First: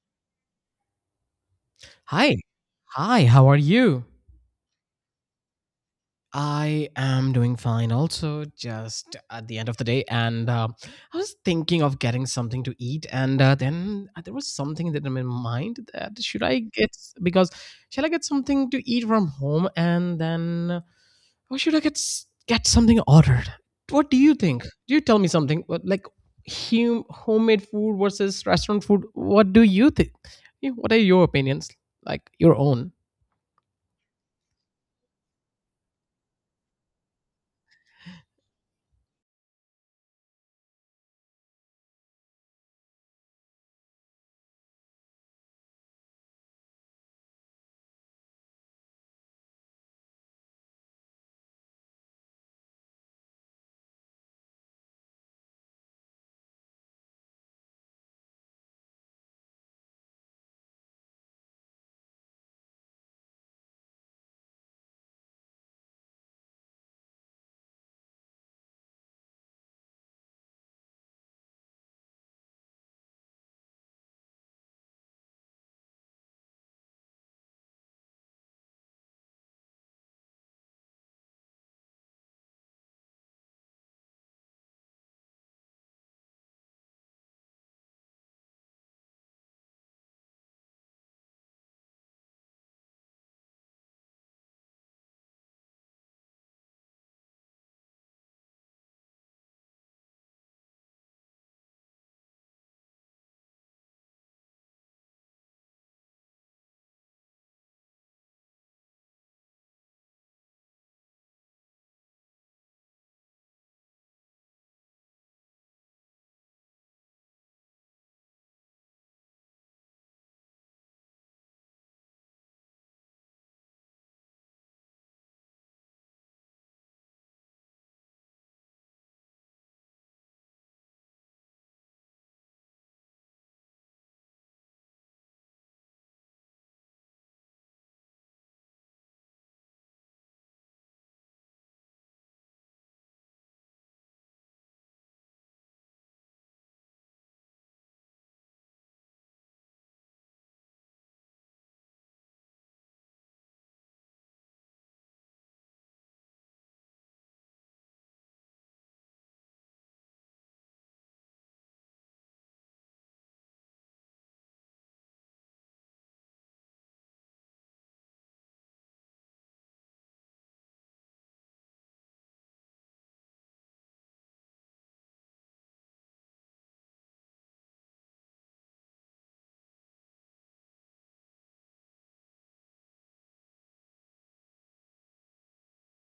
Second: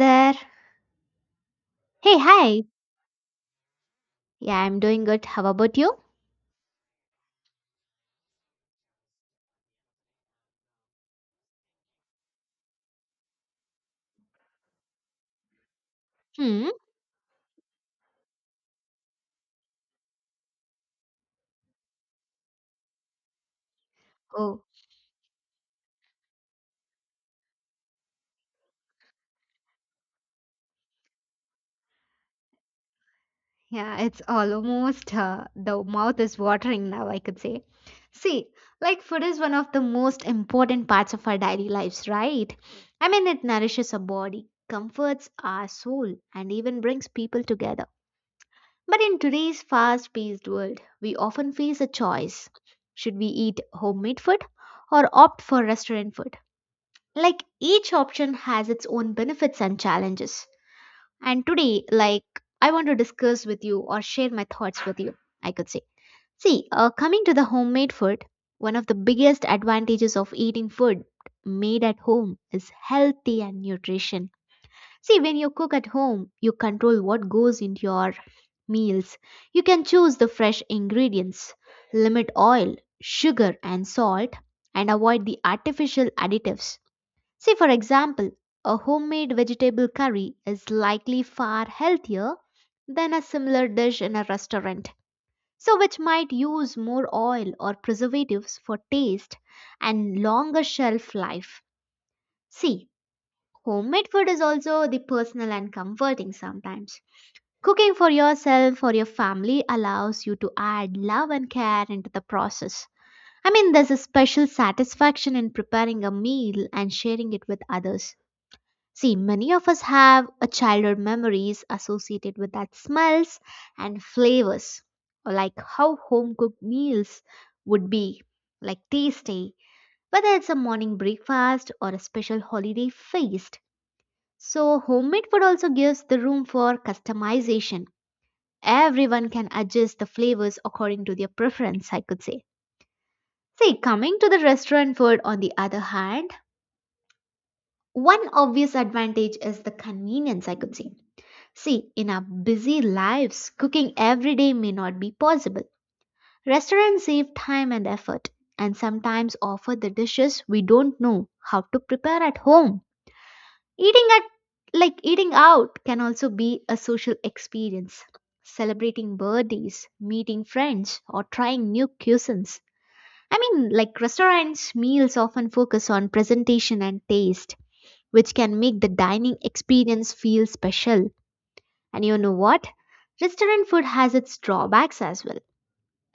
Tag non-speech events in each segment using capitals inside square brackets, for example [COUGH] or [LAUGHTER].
There. Hey, Hi. hi. Hi, how are you? Yeah, I'm doing good. How about you? I am doing fine also, just at the end of the day. And I was thinking of getting something to eat. And then there was something that in my mind that should I Hmm. get, because shall I get something to eat from home? And then or should I get get something ordered? What do you Oh, think? Do you tell me something like homemade food versus restaurant food? What do you think? Yeah, what are your opinions? Like your own? yeah, it's almost the mouth is watering now, I could say. See, like food is one of the most important parts of our daily lives, right? I mean, it nourishes our body, comforts our soul, and even brings people together. But in today's fast paced world, we often face a choice, should we eat homemade food or opt for restaurant food? Like each option has its own benefits and challenges, and today, like, I want to discuss with you or share my thoughts with you, I could say. See, coming to the homemade food, one of the biggest advantages of eating food made at home is healthy and nutrition. See, when you cook at home, you control what goes into your meals. You can choose the fresh ingredients, limit oil, sugar and salt, and avoid the artificial additives. Say, for example, a homemade vegetable curry is likely far healthier than a similar dish in a restaurant, so which might use more oil or preservatives for taste and longer shelf life. See, homemade food is also the personal and comforting sometimes. Cooking for yourself or your family allows you to add love and care into the process. I mean, there's a special satisfaction in preparing a meal and sharing it with others. See, many of us have a childhood memories associated with that smells and flavors, or like how home cooked meals would be, like tasty, whether it's a morning breakfast or a special holiday feast. So, homemade food also gives the room for customization. Everyone can adjust the flavors according to their preference, I could say. See, coming to the restaurant food, on the other hand, one obvious advantage is the convenience, I could say. See, in our busy lives, cooking every day may not be possible. Restaurants save time and effort and sometimes offer the dishes we don't know how to prepare at home. Eating at Like eating out can also be a social experience. Celebrating birthdays, meeting friends, or trying new cuisines. I mean, like restaurants, meals often focus on presentation and taste, which can make the dining experience feel special. And you know what? Restaurant food has its drawbacks as well.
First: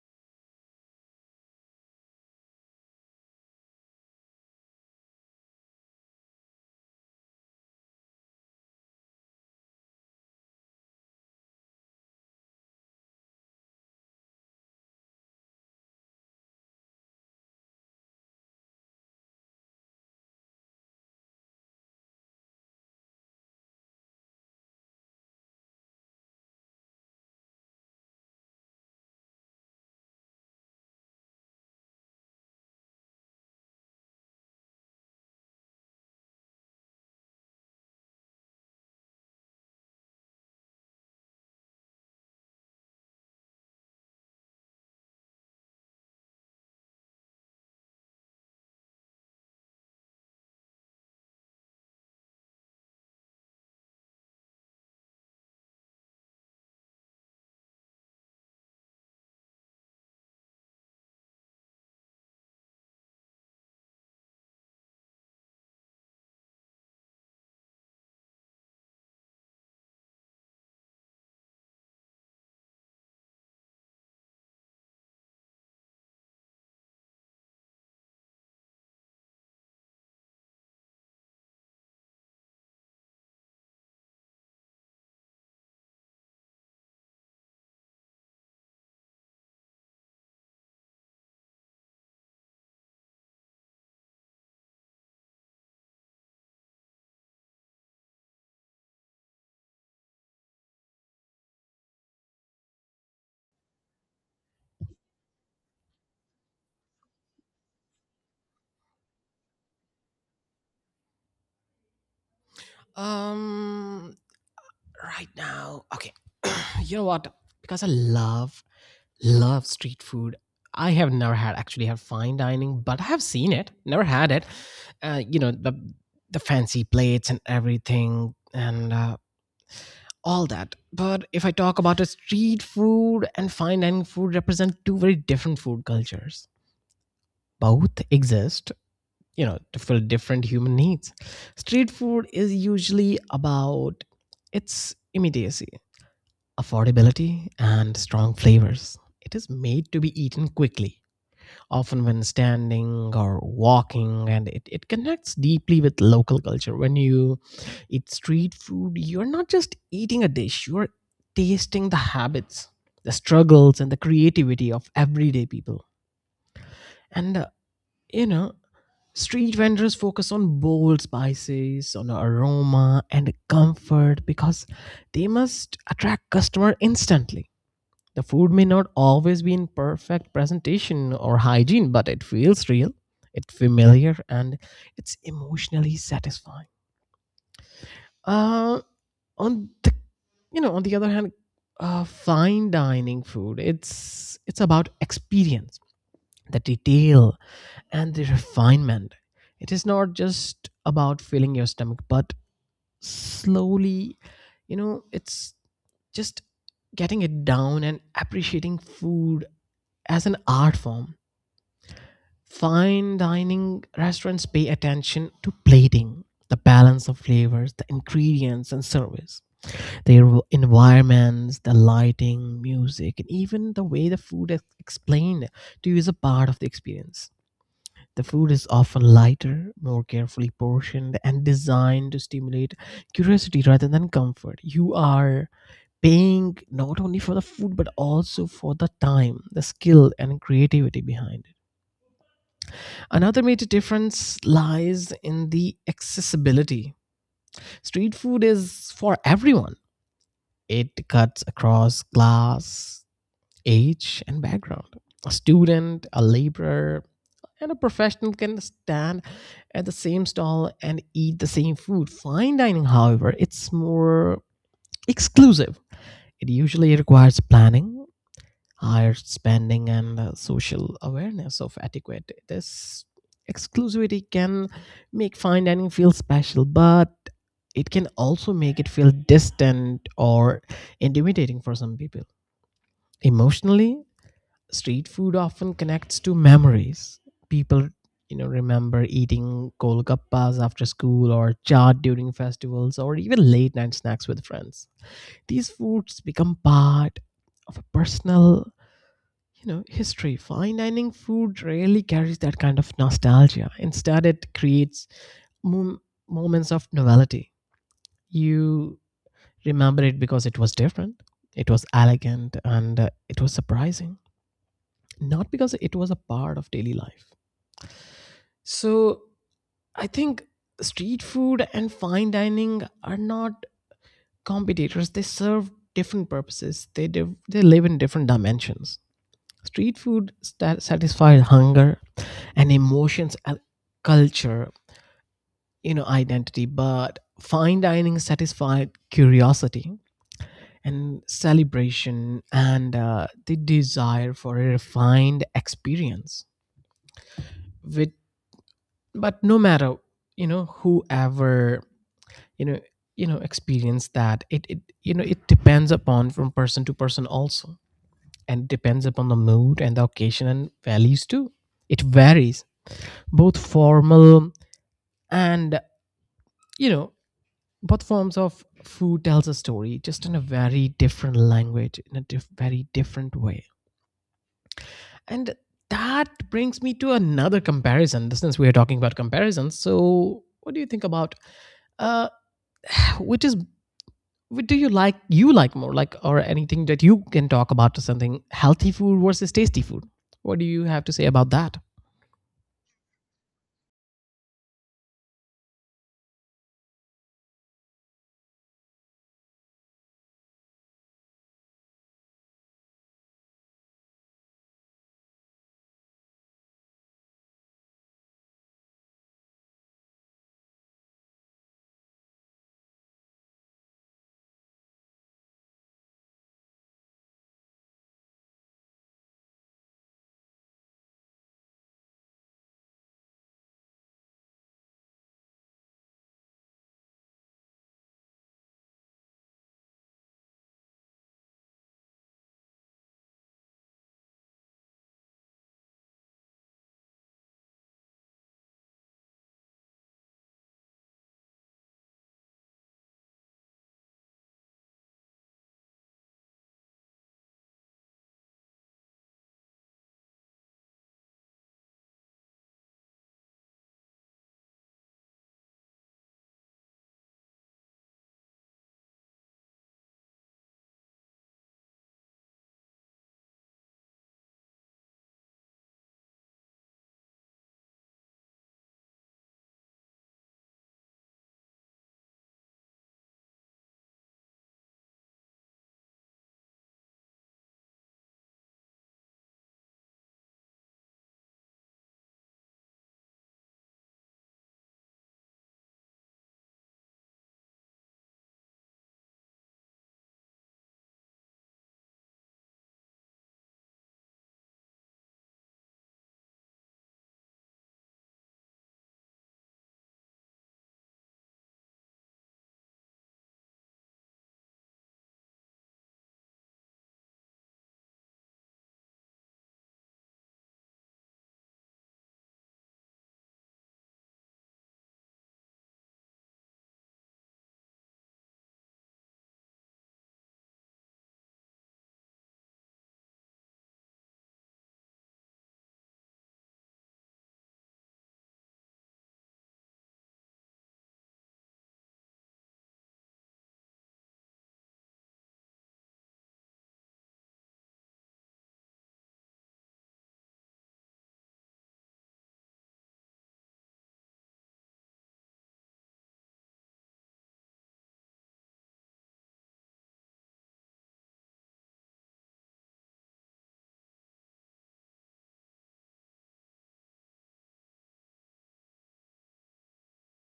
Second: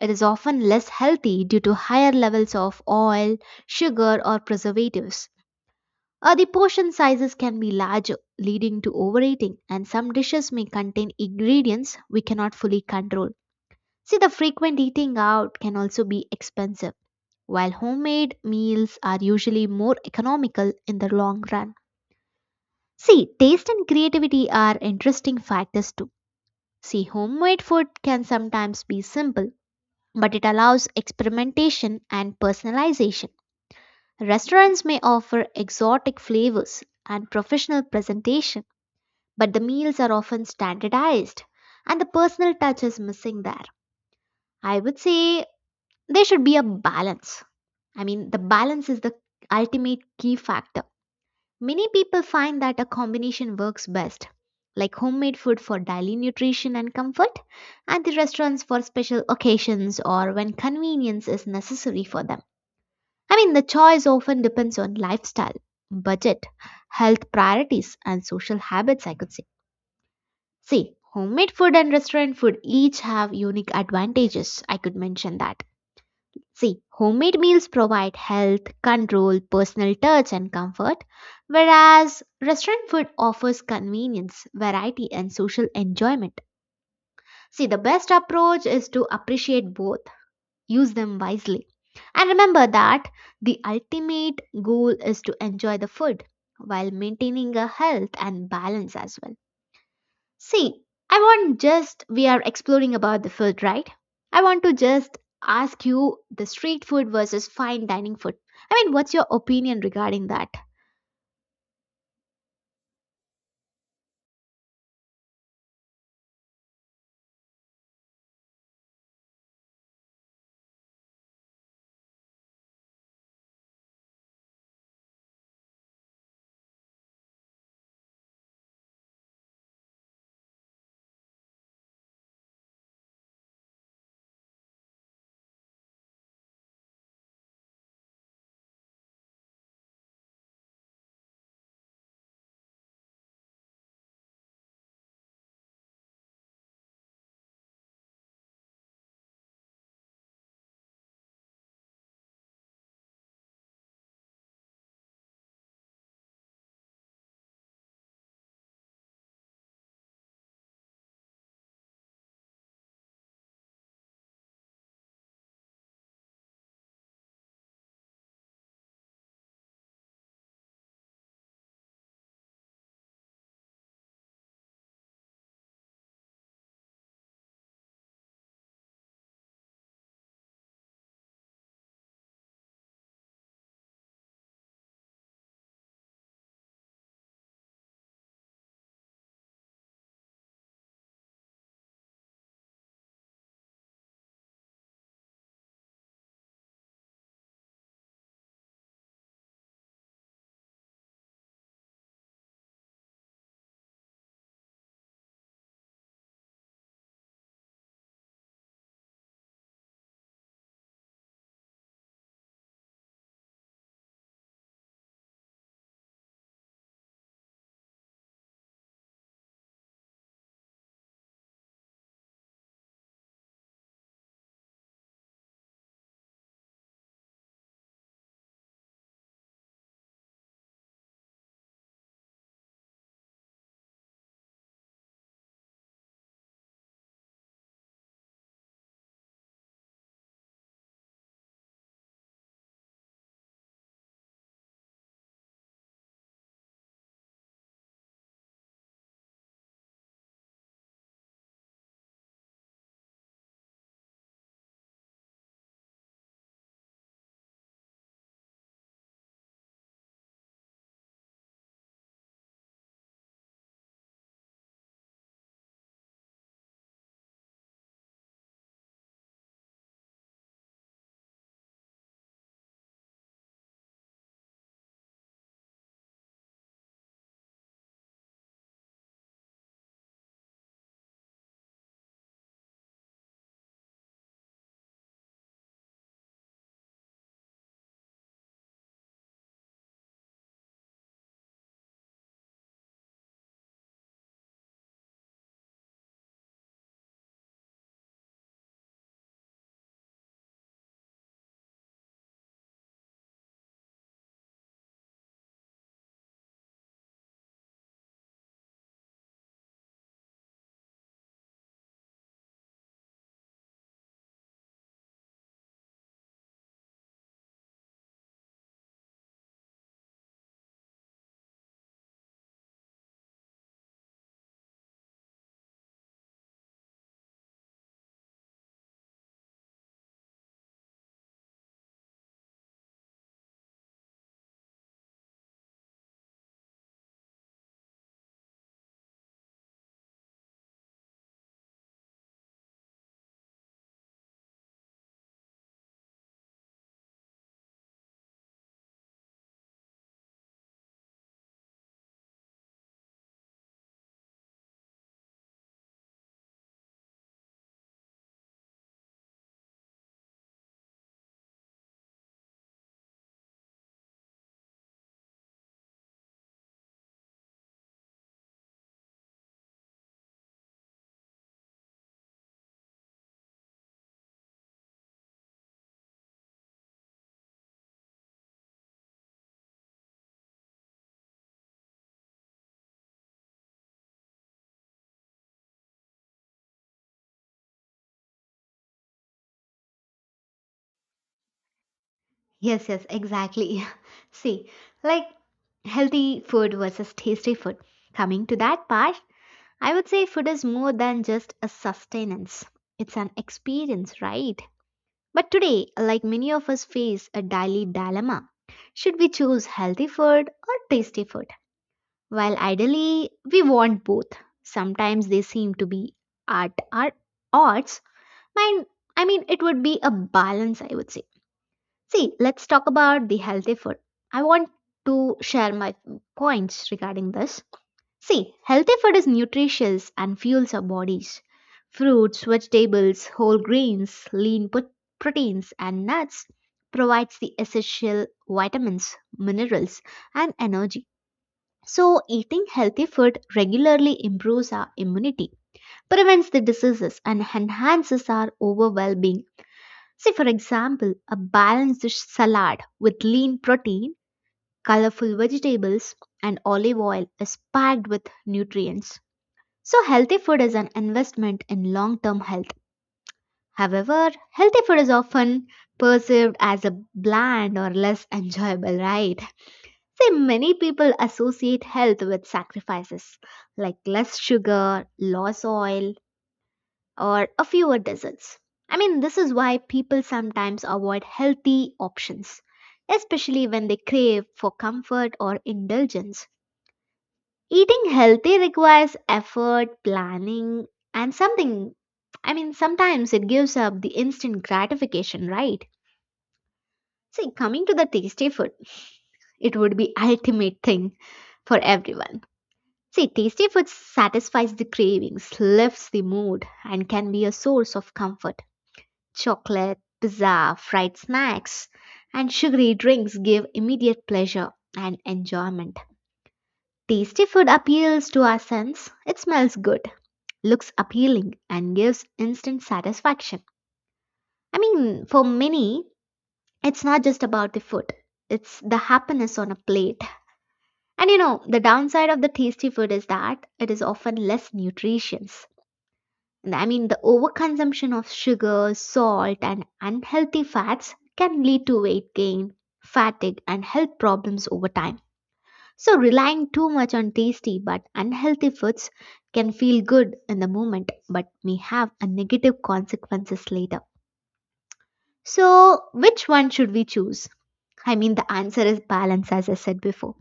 It is often less healthy due to higher levels of oil, sugar, or preservatives. The portion sizes can be larger, leading to overeating, and some dishes may contain ingredients we cannot fully control. See, the frequent eating out can also be expensive, while homemade meals are usually more economical in the long run. See, taste and creativity are interesting factors too. See, homemade food can sometimes be simple, but it allows experimentation and personalization. Restaurants may offer exotic flavors and professional presentation, but the meals are often standardized and the personal touch is missing there. I would say there should be a balance. I mean, the balance is the ultimate key factor. Many people find that a combination works best, like homemade food for daily nutrition and comfort, and the restaurants for special occasions or when convenience is necessary for them. I mean, the choice often depends on lifestyle, budget, health priorities, and social habits, I could say. See, homemade food and restaurant food each have unique advantages, I could mention that. See, homemade meals provide health, control, personal touch, and comfort, whereas restaurant food offers convenience, variety, and social enjoyment. See, the best approach is to appreciate both, use them wisely. And remember that the ultimate goal is to enjoy the food while maintaining a health and balance as well. See, I want, just we are exploring about the food, right? I want to just ask you the street food versus fine dining food. I mean, what's your opinion regarding that? Um, right now, okay. [CLEARS THROAT] You know what, because I love street food. I have never had actually had fine dining, but I have seen it, never had it. You know, the fancy plates and everything. And All that. But if I talk about a street food and fine dining food represent two very different food cultures. Both exist, you know, to fill different human needs. Street food is usually about its immediacy, affordability, and strong flavors. It is made to be eaten quickly, often when standing or walking, and it connects deeply with local culture. When you eat street food, you're not just eating a dish, you're tasting the habits, the struggles, and the creativity of everyday people. And, uh, you know, street vendors focus on bold spices, on aroma, and comfort because they must attract customer instantly. The food may not always be in perfect presentation or hygiene, but it feels real, it's familiar, and it's emotionally satisfying. Uh, on the on the other hand, fine dining food, it's about experience, the detail, and the refinement. It is not just about filling your stomach, but slowly, you know, it's just getting it down and appreciating food as an art form. Fine dining restaurants pay attention to plating, the balance of flavors, the ingredients and service, their environments, the lighting, music, and even the way the food is explained to you is a part of the experience. The food is often lighter, more carefully portioned, and designed to stimulate curiosity rather than comfort. You are paying not only for the food but also for the time, the skill, and creativity behind it. Another major difference lies in the accessibility. Street food is for everyone, it cuts across class, age, and background. A student, a laborer, and a professional can stand at the same stall and eat the same food. Fine dining, however, it's more exclusive. It usually requires planning, higher spending, and social awareness of etiquette. This exclusivity can make fine dining feel special, but it can also make it feel distant or intimidating for some people. Emotionally, street food often connects to memories. People, you know, remember eating golgappas after school, or chaat during festivals, or even late night snacks with friends. These foods become part of a personal, you know, history. Fine dining food rarely carries that kind of nostalgia. Instead, it creates mom- moments of novelty. You remember it because it was different, it was elegant, and it was surprising, not because it was a part of daily life. So, I think street food and fine dining are not competitors, they serve different purposes, they, they live in different dimensions. Street food sta satisfied hunger and emotions and culture, you know, identity, but fine dining satisfied curiosity and celebration and the desire for a refined experience. With but no matter, you know, whoever, you know, you know, experience that, it you know, it depends upon from person to person also, and depends upon the mood and the occasion and values too. It varies. Both formal and you know both forms of food tells a story just in a very different language in a very different way. And that brings me to another comparison. Since we are talking about comparisons, so what do you think about, uh, which is what do you like, you like more, like, or anything that you can talk about to something healthy food versus tasty food? What do you have to say about that? Yes, yes, exactly. [LAUGHS] See, like healthy food versus tasty food. Coming to that part, I would say food is more than just a sustenance. It's an experience, right? But today, like many of us face a daily dilemma. Should we choose healthy food or tasty food? While ideally, we want both. Sometimes they seem to be at our odds. Mine, I mean, it would be a balance, I would say. See, let's talk about the healthy food. I want to share my points regarding this. See, healthy food is nutritious and fuels our bodies. Fruits, vegetables, whole grains, proteins, and nuts provides the essential vitamins, minerals, and energy. So, eating healthy food regularly improves our immunity, prevents the diseases, and enhances our overall well being. See, for example, a balanced salad with lean protein, colorful vegetables, and olive oil is packed with nutrients. So, healthy food is an investment in long term health. However, healthy food is often perceived as a bland or less enjoyable, right? See, many people associate health with sacrifices like less sugar, less oil, or a fewer desserts. I mean, this is why people sometimes avoid healthy options, especially when they crave for comfort or indulgence. Eating healthy requires effort, planning, and something. I mean, sometimes it gives up the instant gratification, right? See, coming to the tasty food, it would be ultimate thing for everyone. See, tasty food satisfies the cravings, lifts the mood, and can be a source of comfort. Chocolate, pizza, fried snacks, and sugary drinks give immediate pleasure and enjoyment. Tasty food appeals to our sense. It smells good, looks appealing, and gives instant satisfaction. I mean, for many, it's not just about the food, it's the happiness on a plate. And you know, the downside of the tasty food is that it is often less nutritious. I mean, the overconsumption of sugar, salt, and unhealthy fats can lead to weight gain, fatigue, and health problems over time. So, relying too much on tasty but unhealthy foods can feel good in the moment but may have a negative consequences later. So, which one should we choose? I mean, the answer is balance, as I said before.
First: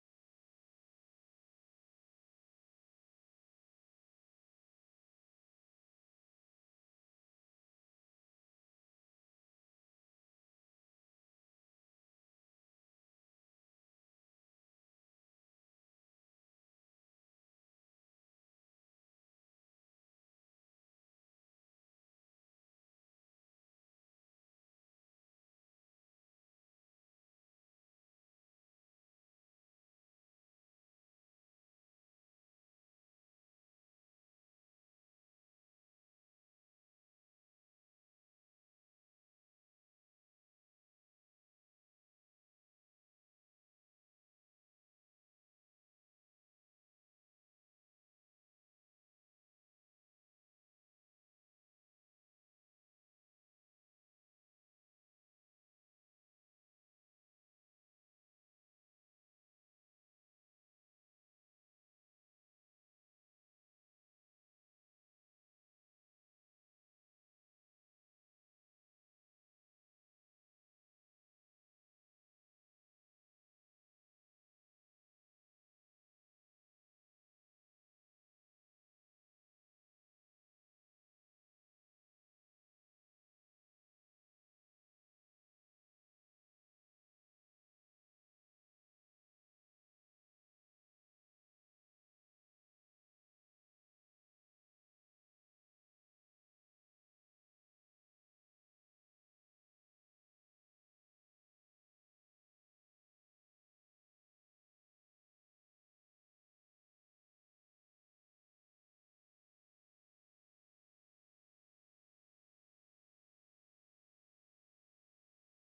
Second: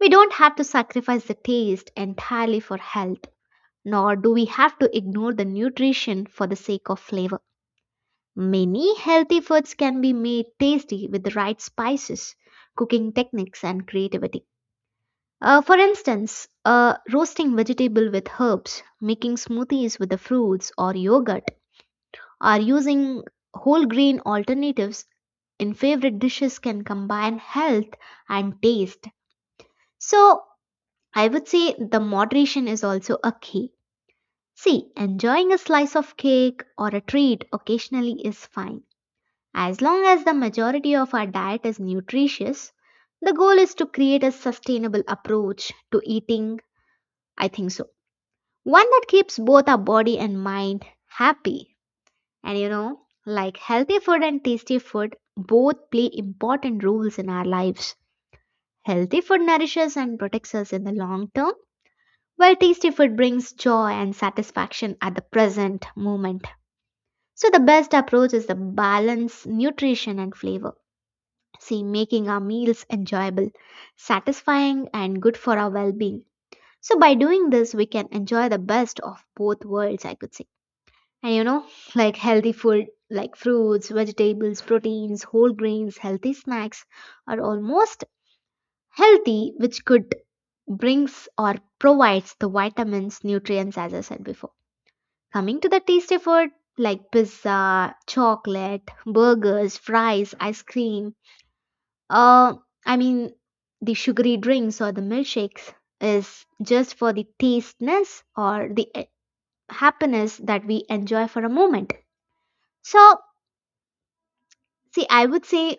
We don't have to sacrifice the taste entirely for health, nor do we have to ignore the nutrition for the sake of flavor. Many healthy foods can be made tasty with the right spices, cooking techniques, and creativity. For instance, roasting vegetable with herbs, making smoothies with the fruits or yogurt, or using whole grain alternatives in favorite dishes can combine health and taste. So, I would say the moderation is also a key. See, enjoying a slice of cake or a treat occasionally is fine. As long as the majority of our diet is nutritious, the goal is to create a sustainable approach to eating, I think so. One that keeps both our body and mind happy. And you know, like healthy food and tasty food both play important roles in our lives. Healthy food nourishes and protects us in the long term, while tasty food brings joy and satisfaction at the present moment. So, the best approach is the balance, nutrition, and flavor. See, making our meals enjoyable, satisfying, and good for our well being. So, by doing this, we can enjoy the best of both worlds, I could say. And you know, like healthy food like fruits, vegetables, proteins, whole grains, healthy snacks are almost healthy, which could brings or provides the vitamins, nutrients, as I said before. Coming to the tasty food like pizza, chocolate, burgers, fries, ice cream, Uh, I mean, the sugary drinks or the milkshakes is just for the tasteness or the happiness that we enjoy for a moment. So, see, I would say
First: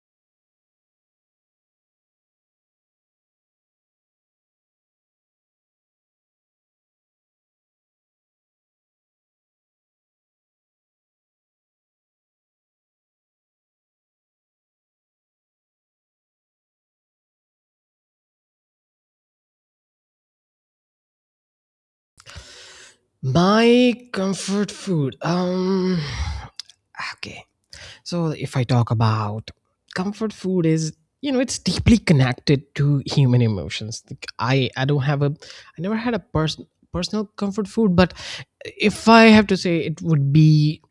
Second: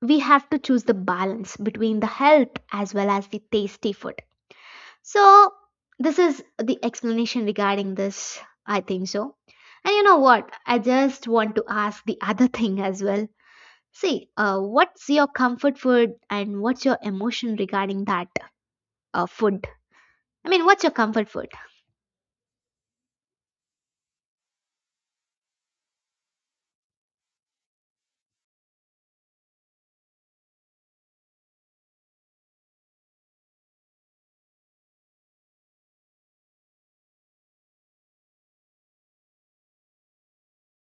we have to choose the balance between the health as well as the tasty food. So, this is the explanation regarding this. I think so. And you know what? I just want to ask the [LAUGHS] other thing as well. See, what's your comfort food and what's your emotion regarding that food? I mean, what's your comfort food? My comfort food, okay. So if I talk about comfort food, is, you know, it's deeply connected to human emotions. Like, I don't have a, I never had a personal comfort food, but if I have to say, it would be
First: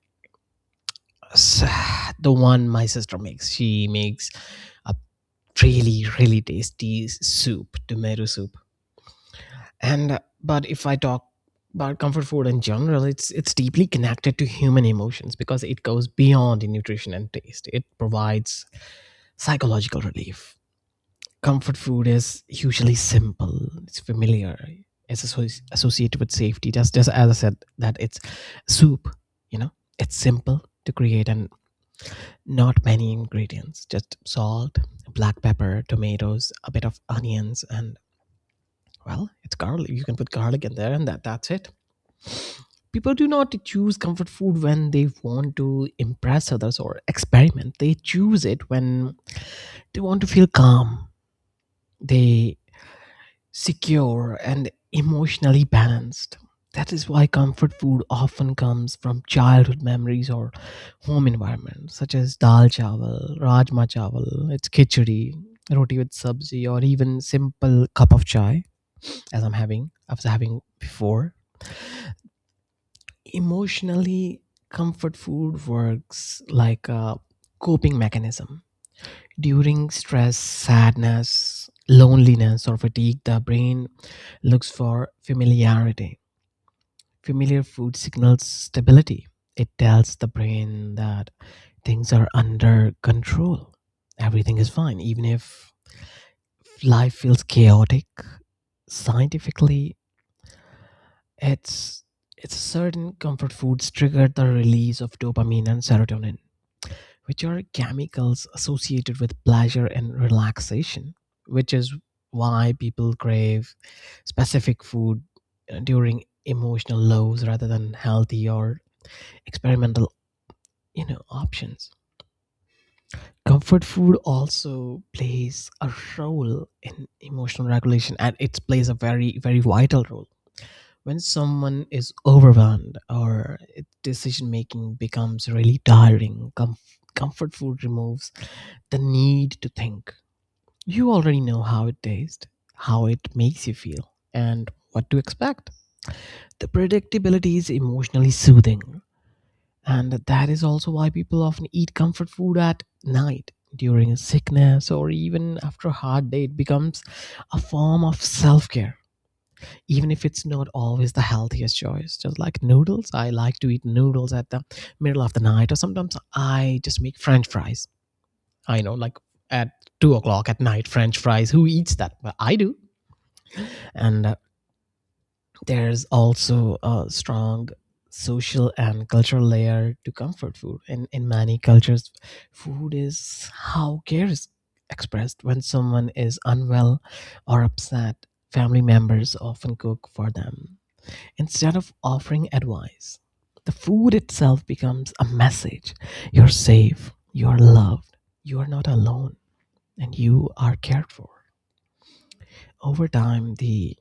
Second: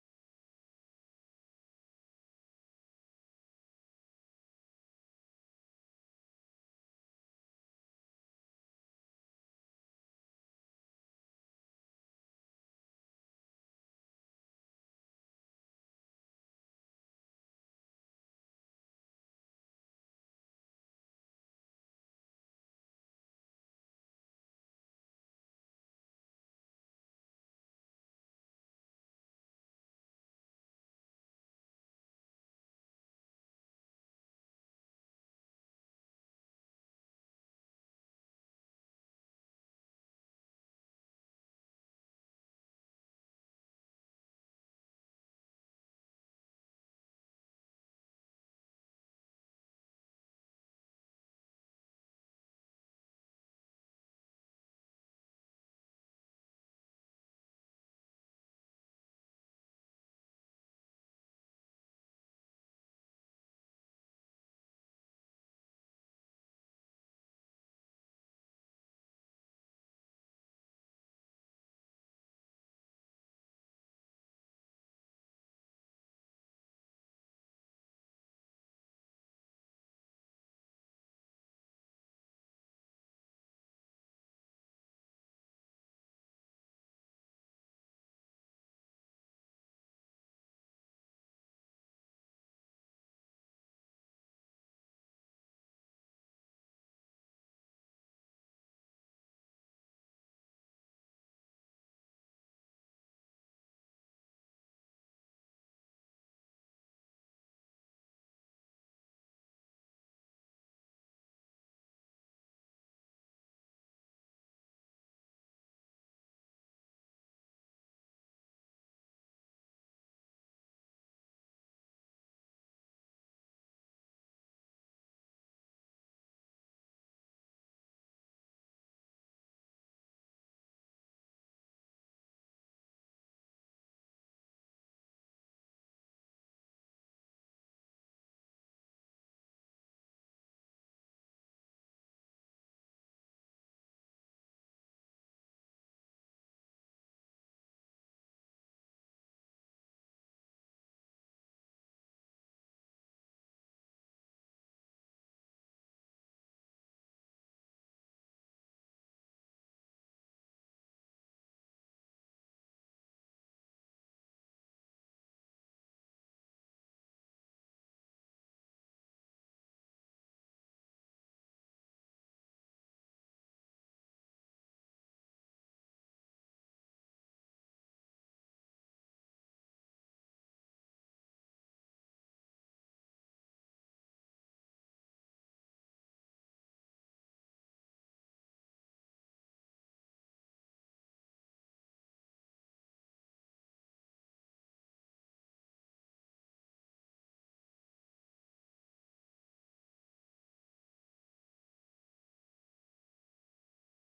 s- the one my sister makes. She makes a really tasty soup, tomato soup. And but if I talk about comfort food in general, it's deeply connected to human emotions because it goes beyond the nutrition and taste. It provides psychological relief. Comfort food is usually simple, it's familiar, it's associated with safety. Just as I said, that it's soup, you know, it's simple to create and not many ingredients, just salt, black pepper, tomatoes, a bit of onions, and well, it's garlic. You can put garlic in there, and that's it. People do not choose comfort food when they want to impress others or experiment. They choose it when they want to feel calm, they secure, and emotionally balanced. That is why comfort food often comes from childhood memories or home environments, such as dal chawal, rajma chawal, its khichdi, roti with sabzi, or even simple cup of chai, as I was having before. Emotionally, comfort food works like a coping mechanism. During stress, sadness, loneliness, or fatigue, the brain looks for familiarity. Familiar food signals stability. It tells the brain that things are under control. Everything is fine, even if life feels chaotic. Scientifically, it's it's certain comfort foods trigger the release of dopamine and serotonin, which are chemicals associated with pleasure and relaxation, which is why people crave specific food during emotional lows rather than healthy or experimental, you know, options. Comfort food also plays a role in emotional regulation, and it plays a very vital role. When someone is overwhelmed or decision making becomes really tiring, comfort food removes the need to think. You already know how it tastes, how it makes you feel, and what to expect. The predictability is emotionally soothing, and that is also why people often eat comfort food at night during a sickness or even after a hard day. It becomes a form of self care, even if it's not always the healthiest choice. Just like noodles, I like to eat noodles at the middle of the night, or sometimes I just make french fries. I know, like, at 2 o'clock at night, french fries. Who eats that? But I do. And There's also a strong social and cultural layer to comfort food. In many cultures, food is how care is expressed. When someone is unwell or upset, family members often cook for them instead of offering advice. The food itself becomes a message: you're safe, you're loved, you are not alone, and you are cared for. Over time, the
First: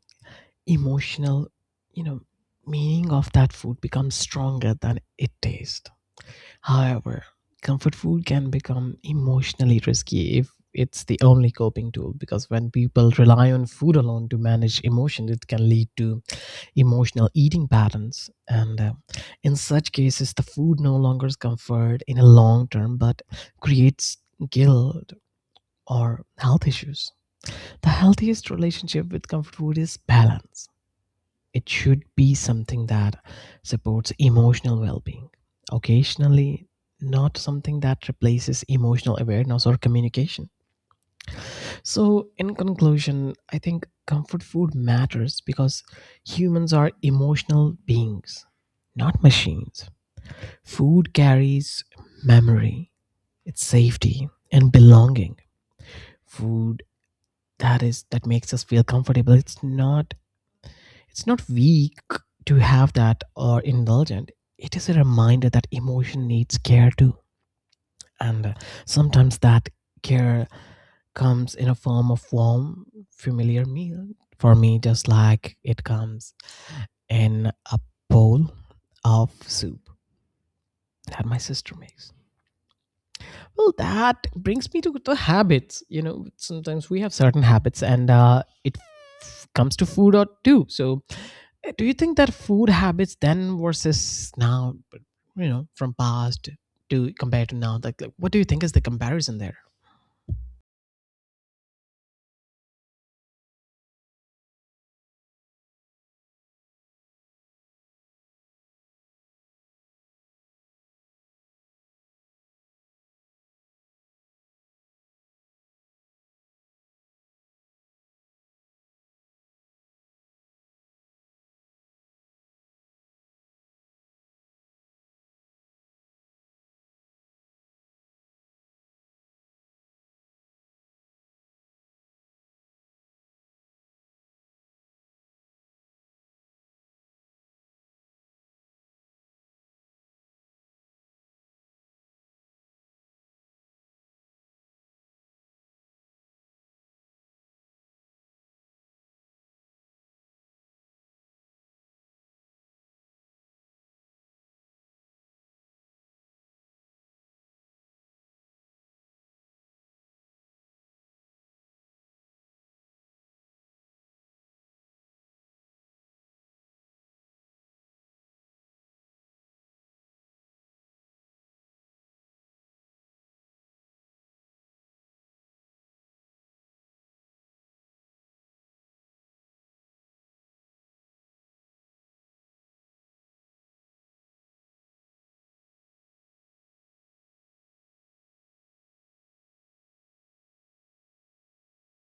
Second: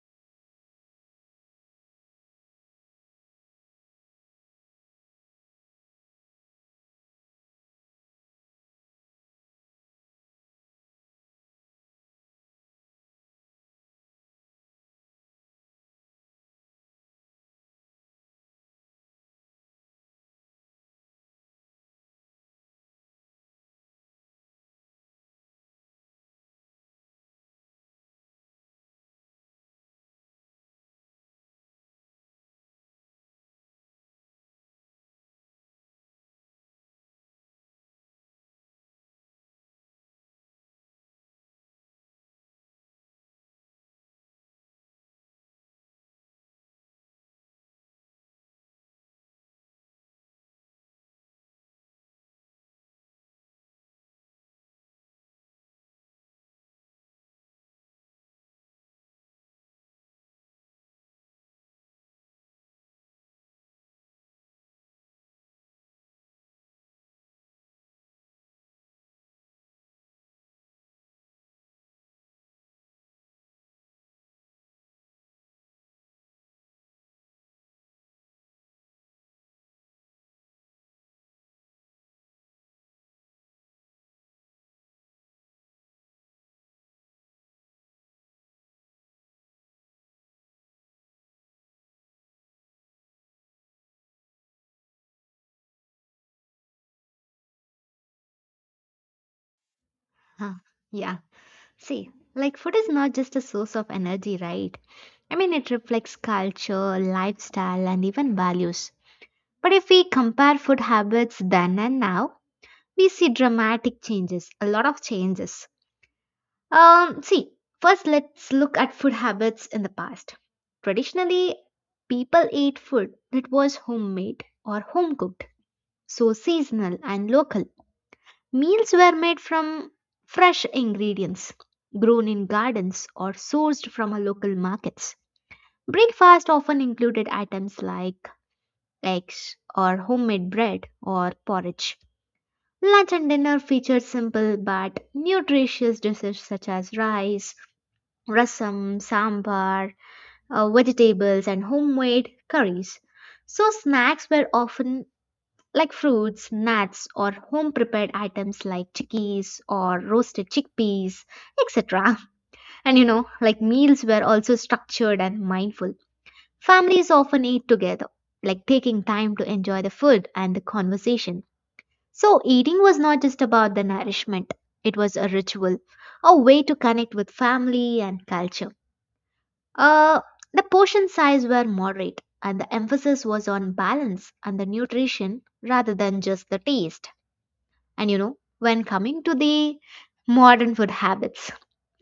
emotional, you know, meaning of that food becomes stronger than it tastes. However, comfort food can become emotionally risky if it's the only coping tool, because when people rely on food alone to manage emotion, it can lead to emotional eating patterns, and in such cases the food no longer is comfort in a long term, but creates guilt or health issues. The healthiest relationship with comfort food is balance. It should be something that supports emotional well being occasionally, not something that replaces emotional awareness or communication. So, in conclusion, I think comfort food matters because humans are emotional beings, not machines. Food carries memory, it's safety and belonging. Food that is, that makes us feel comfortable. It's not weak to have that or indulgent. It is a reminder that emotion needs care too. And Sometimes that care comes in a form of warm, familiar meal for me, just like it comes in a bowl of soup that my sister makes. Well, that brings me to the habits. You know, sometimes we have certain habits, and comes to food or too. So, do you think that food habits then versus now, you know, from past, to compare to now? Like, what do you think is the comparison there? Huh. Yeah. See, like food is not just a source of energy, right? I mean, it reflects culture, lifestyle, and even values. But if we compare food habits then and now, we see dramatic changes, a lot of changes. See, first let's look at food habits in the past. Traditionally, people ate food that was homemade or home cooked, so seasonal and local. Meals were made from fresh ingredients, grown in gardens, or sourced from a local markets. Breakfast often included items like eggs or homemade bread or porridge. Lunch and dinner featured simple but nutritious dishes such as rice, rasam, sambar, vegetables, and homemade curries. So, snacks were often like fruits, nuts, or home prepared items like chickpeas or roasted chickpeas, etc. [LAUGHS] And you know, like meals were also structured and mindful. Families often ate together, like taking time to enjoy the food and the conversation. So, eating was not just about the nourishment, it was a ritual, a way to connect with family and culture. Uh, the portion size were moderate, and the emphasis was on balance and the nutrition rather than just the taste. And you know, when coming to the modern food habits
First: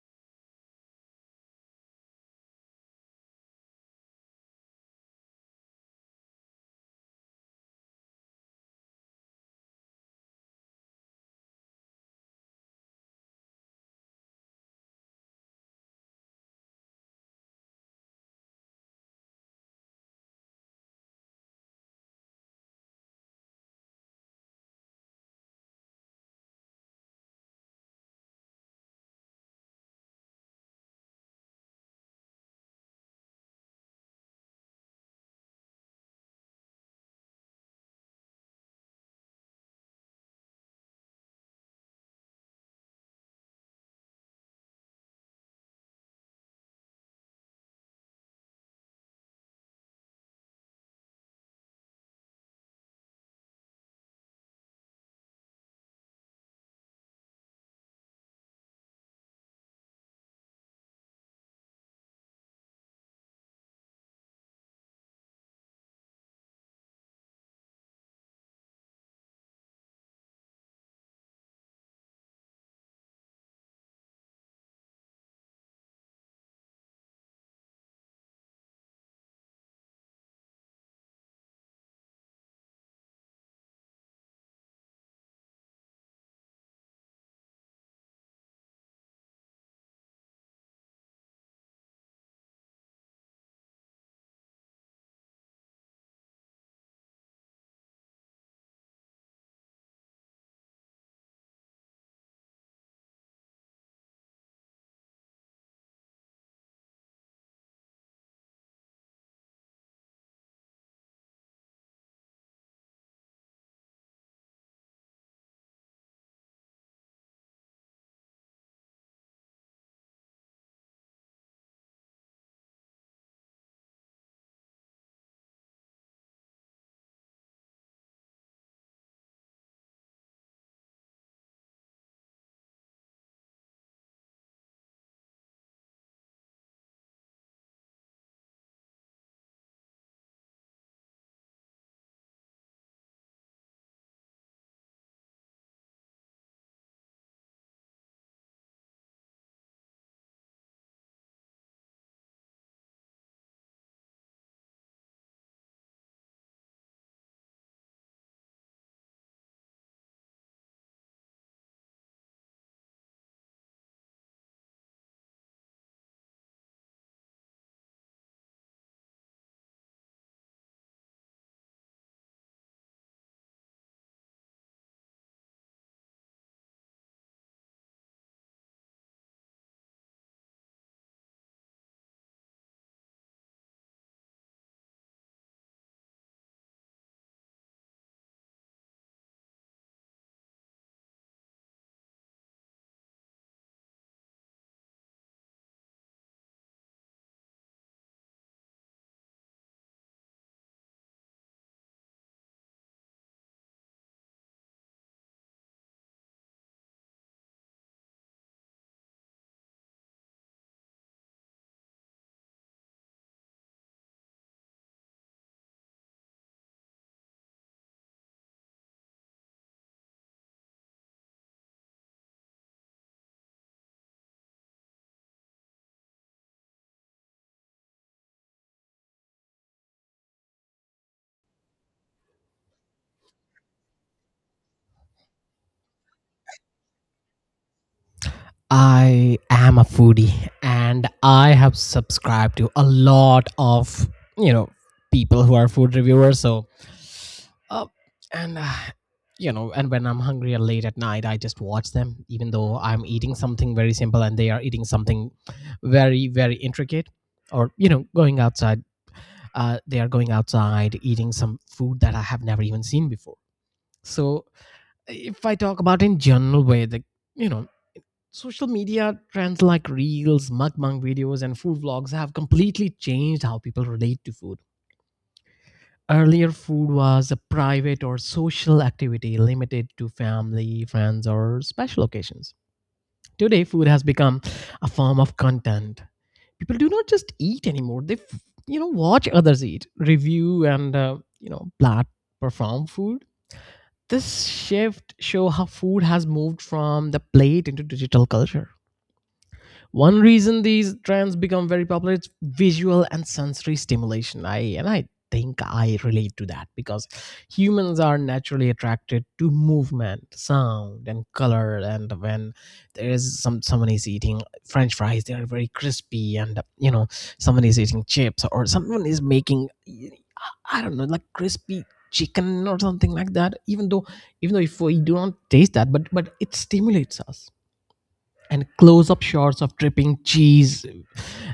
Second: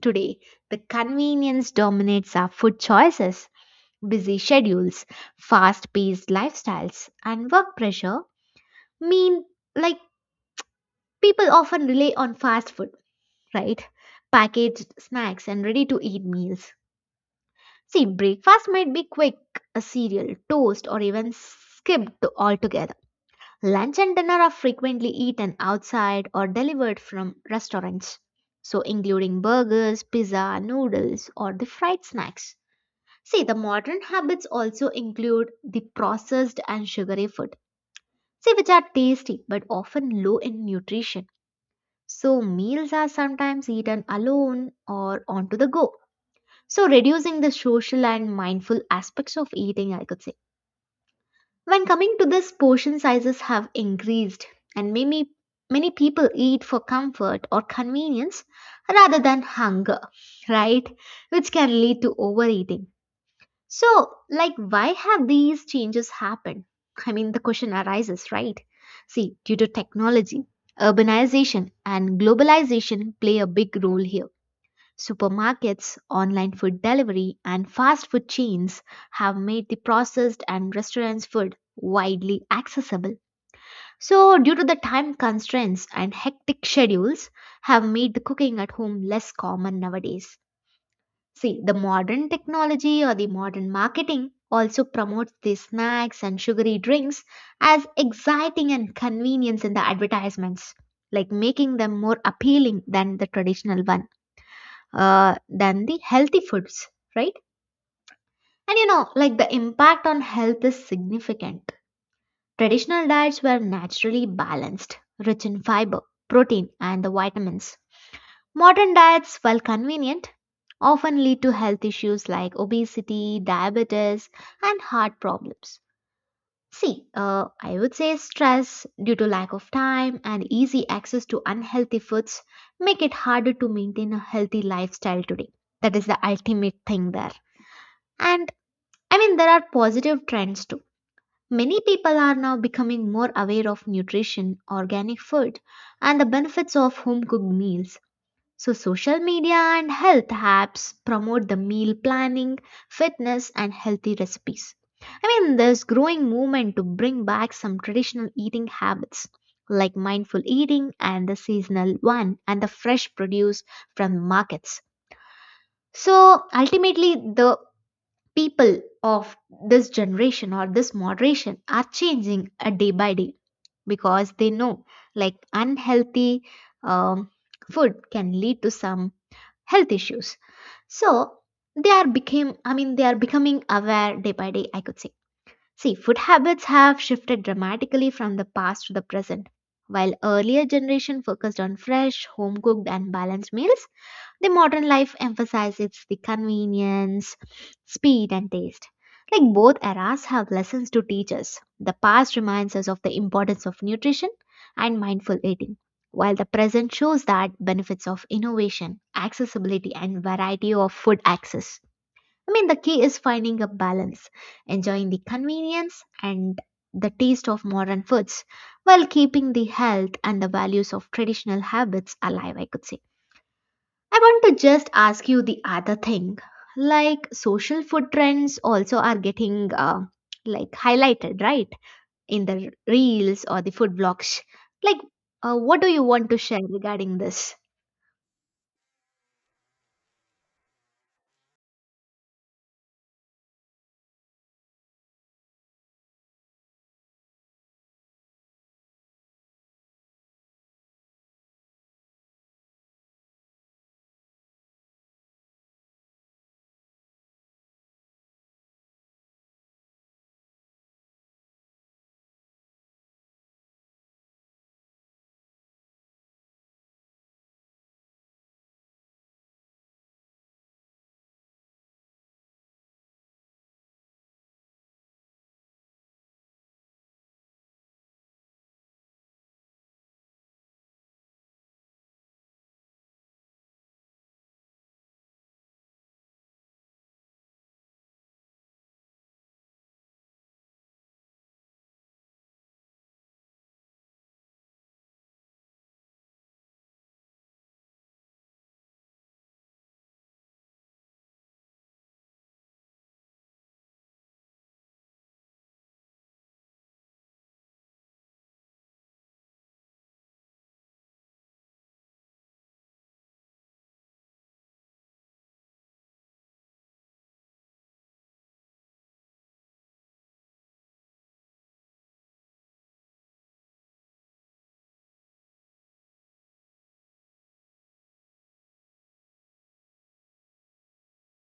today, the convenience dominates our food choices. Busy schedules, fast paced lifestyles, and work pressure mean like people often rely on fast food, right? Packaged snacks and ready to eat meals. See, breakfast might be quick, a cereal, toast, or even skipped altogether. Lunch and dinner are frequently eaten outside or delivered from restaurants, so including burgers, pizza, noodles, or the fried snacks. See, the modern habits also include the processed and sugary food, see, which are tasty but often low in nutrition. So, meals are sometimes eaten alone or onto the go. So, reducing the social and mindful aspects of eating, I could say. When coming to this, portion sizes have increased, and many people eat for comfort or convenience rather than hunger, right? Which can lead to overeating. So, like, why have these changes happened? I mean, the question arises, right? See, due to technology, urbanization, and globalization play a big role here. Supermarkets, online food delivery, and fast food chains have made the processed and restaurants food widely accessible. So, due to the time constraints and hectic schedules, have made the cooking at home less common nowadays. See, the modern technology or the modern marketing also promotes the snacks and sugary drinks as exciting and convenience in the advertisements, like making them more appealing than the traditional one than the healthy foods, right? And you know, like the impact on health is significant. Traditional diets were naturally balanced, rich in fiber, protein, and the vitamins. Modern diets, while convenient, often lead to health issues like obesity, diabetes, and heart problems. See, I would say stress due to lack of time and easy access to unhealthy foods make it harder to maintain a healthy lifestyle today. That is the ultimate thing there. And I mean, there are positive trends too. Many people are now becoming more aware of nutrition, organic food, and the benefits of home cooked meals. So, social media and health apps promote the meal planning, fitness, and healthy recipes. I mean, there's growing movement to bring back some traditional eating habits like mindful eating and the seasonal one and the fresh produce from markets. So ultimately, the people of this generation or this moderation are changing day by day because they know like unhealthy um, food can lead to some health issues, so they are became I mean they are becoming aware day by day, I could say. See, food habits have shifted dramatically from the past to the present. While earlier generation focused on fresh home cooked and balanced meals, the modern life emphasizes the convenience, speed, and taste. Like both eras have lessons to teach us. The past reminds us of the importance of nutrition and mindful eating, while the present shows that benefits of innovation, accessibility, and variety of food access. I mean, the key is finding a balance, enjoying the convenience and the taste of modern foods while keeping the health and the values of traditional habits alive, I could say. I want to just ask you the other thing. Like social food trends also are getting like highlighted, right? In the reels or the food blogs. Like, what do you want to share regarding this? I am a foodie and I have subscribed to a lot of, you know, people who are food reviewers. So Uh, and You know, and when I'm hungry or late at night, I just watch them, even though I'm eating something very simple and they are eating something very intricate. Or you know, going outside, they are going outside eating some food that I have never even seen before. So, if I talk about in general way, the, you know, social media trends like reels, mukbang videos, and food vlogs have completely changed how people relate to food. Earlier, food was a private or social activity limited to family, friends, or special occasions. Today, food has become a form of content. People do not just eat anymore; they watch others eat, review, and you know, plat perform food. This shift show how food has moved from the plate into digital culture. One reason these trends become very popular is visual and sensory stimulation. I think I relate to that because humans are naturally attracted to movement, sound, and color. And when there is someone is eating French fries, they are very crispy, and you know someone is eating chips or someone is making I don't know like crispy chicken or something like that even though if we do not taste that but it stimulates us, and close up shots of dripping cheese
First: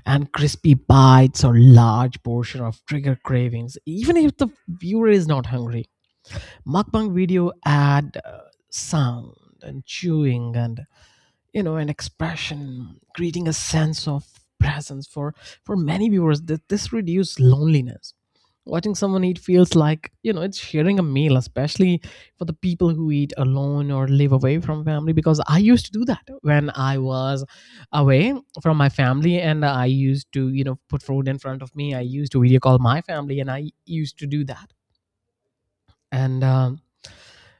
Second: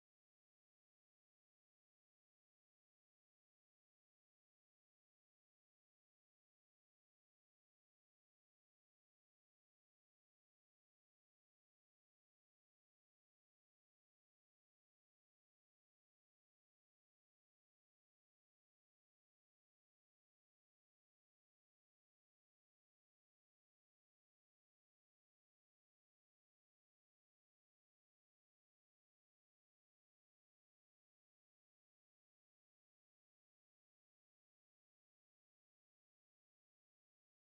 and crispy bites or large portion of trigger cravings even if the viewer is not hungry. Mukbang video add sound and chewing and you know an expression, creating a sense of presence for many viewers that this reduces loneliness. Watching someone eat feels like you know it's sharing a meal, especially for the people who eat alone or live away from family, because I used to do that when I was away from my family, and I used to you know put food in front of me, I used to video call my family and I used to do that. And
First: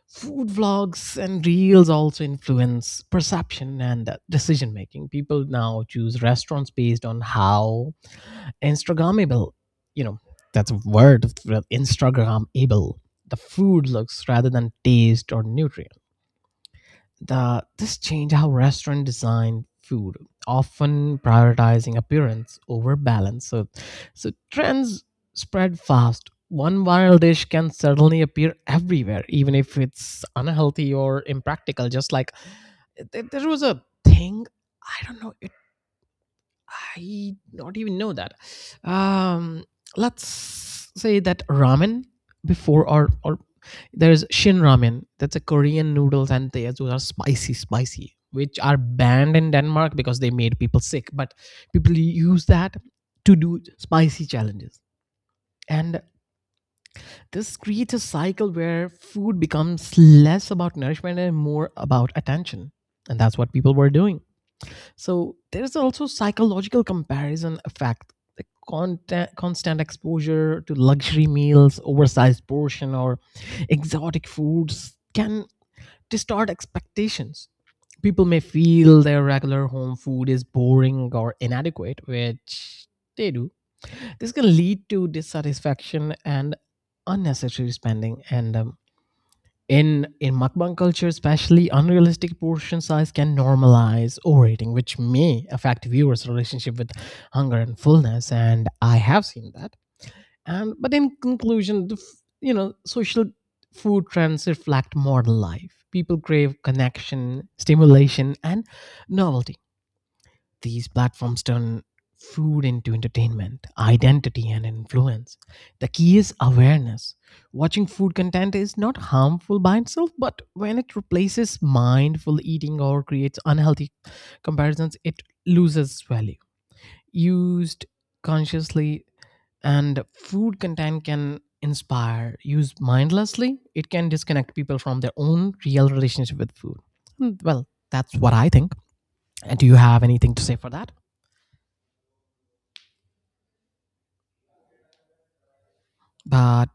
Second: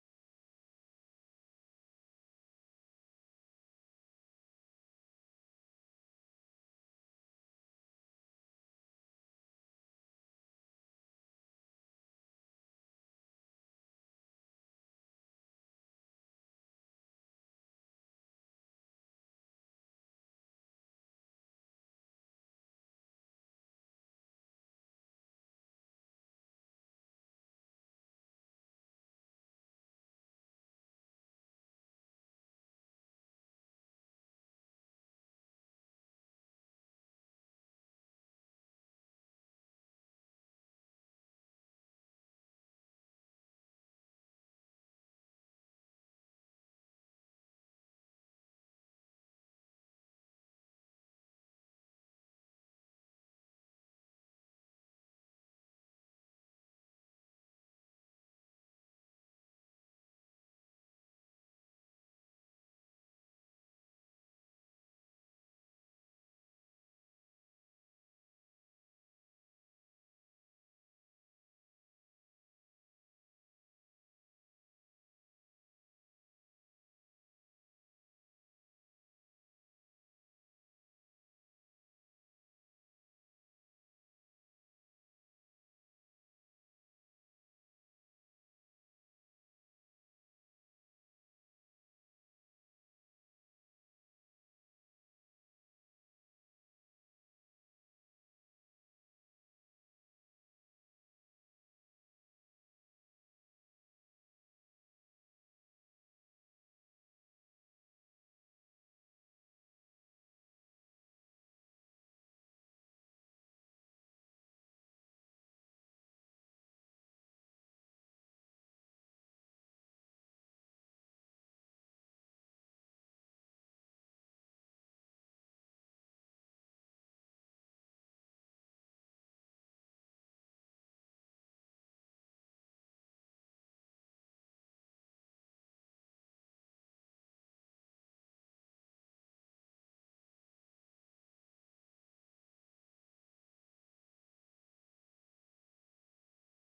Food vlogs and reels also influence perception and decision making. People now choose restaurants based on how instagrammable, you know, that's a word, instagramable, the food looks rather than taste or nutrients. This changed how restaurant designed food, often prioritizing appearance over balance. So trends spread fast. One viral dish can suddenly appear everywhere, even if it's unhealthy or impractical. Just like there was a thing, I don't know, I don't even know that. Um, let's say that ramen before, or there's shin ramen. That's a Korean noodles and they those are spicy, spicy, which are banned in Denmark because they made people sick. But people use that to do spicy challenges. And this creates a cycle where food becomes less about nourishment and more about attention. And that's what people were doing. So there is also psychological comparison effect. The content, constant exposure to luxury meals, oversized portion, or exotic foods can distort expectations. People may feel their regular home food is boring or inadequate, which they do. This can lead to dissatisfaction and unnecessary spending. And In mukbang culture, especially unrealistic portion size can normalize overeating, which may affect viewers relationship with hunger and fullness, and I have seen that. And But in conclusion, the, f- you know social food trends reflect modern life. People crave connection, stimulation, and novelty. These platforms turn food into entertainment, identity, and influence. The key is awareness. Watching food content is not harmful by itself, but when it replaces mindful eating or creates unhealthy comparisons, it loses value. Used consciously, and food content can inspire. Used mindlessly, it can disconnect people from their own real relationship with food. Mm, well, that's what I think. And do you have anything to say for that? But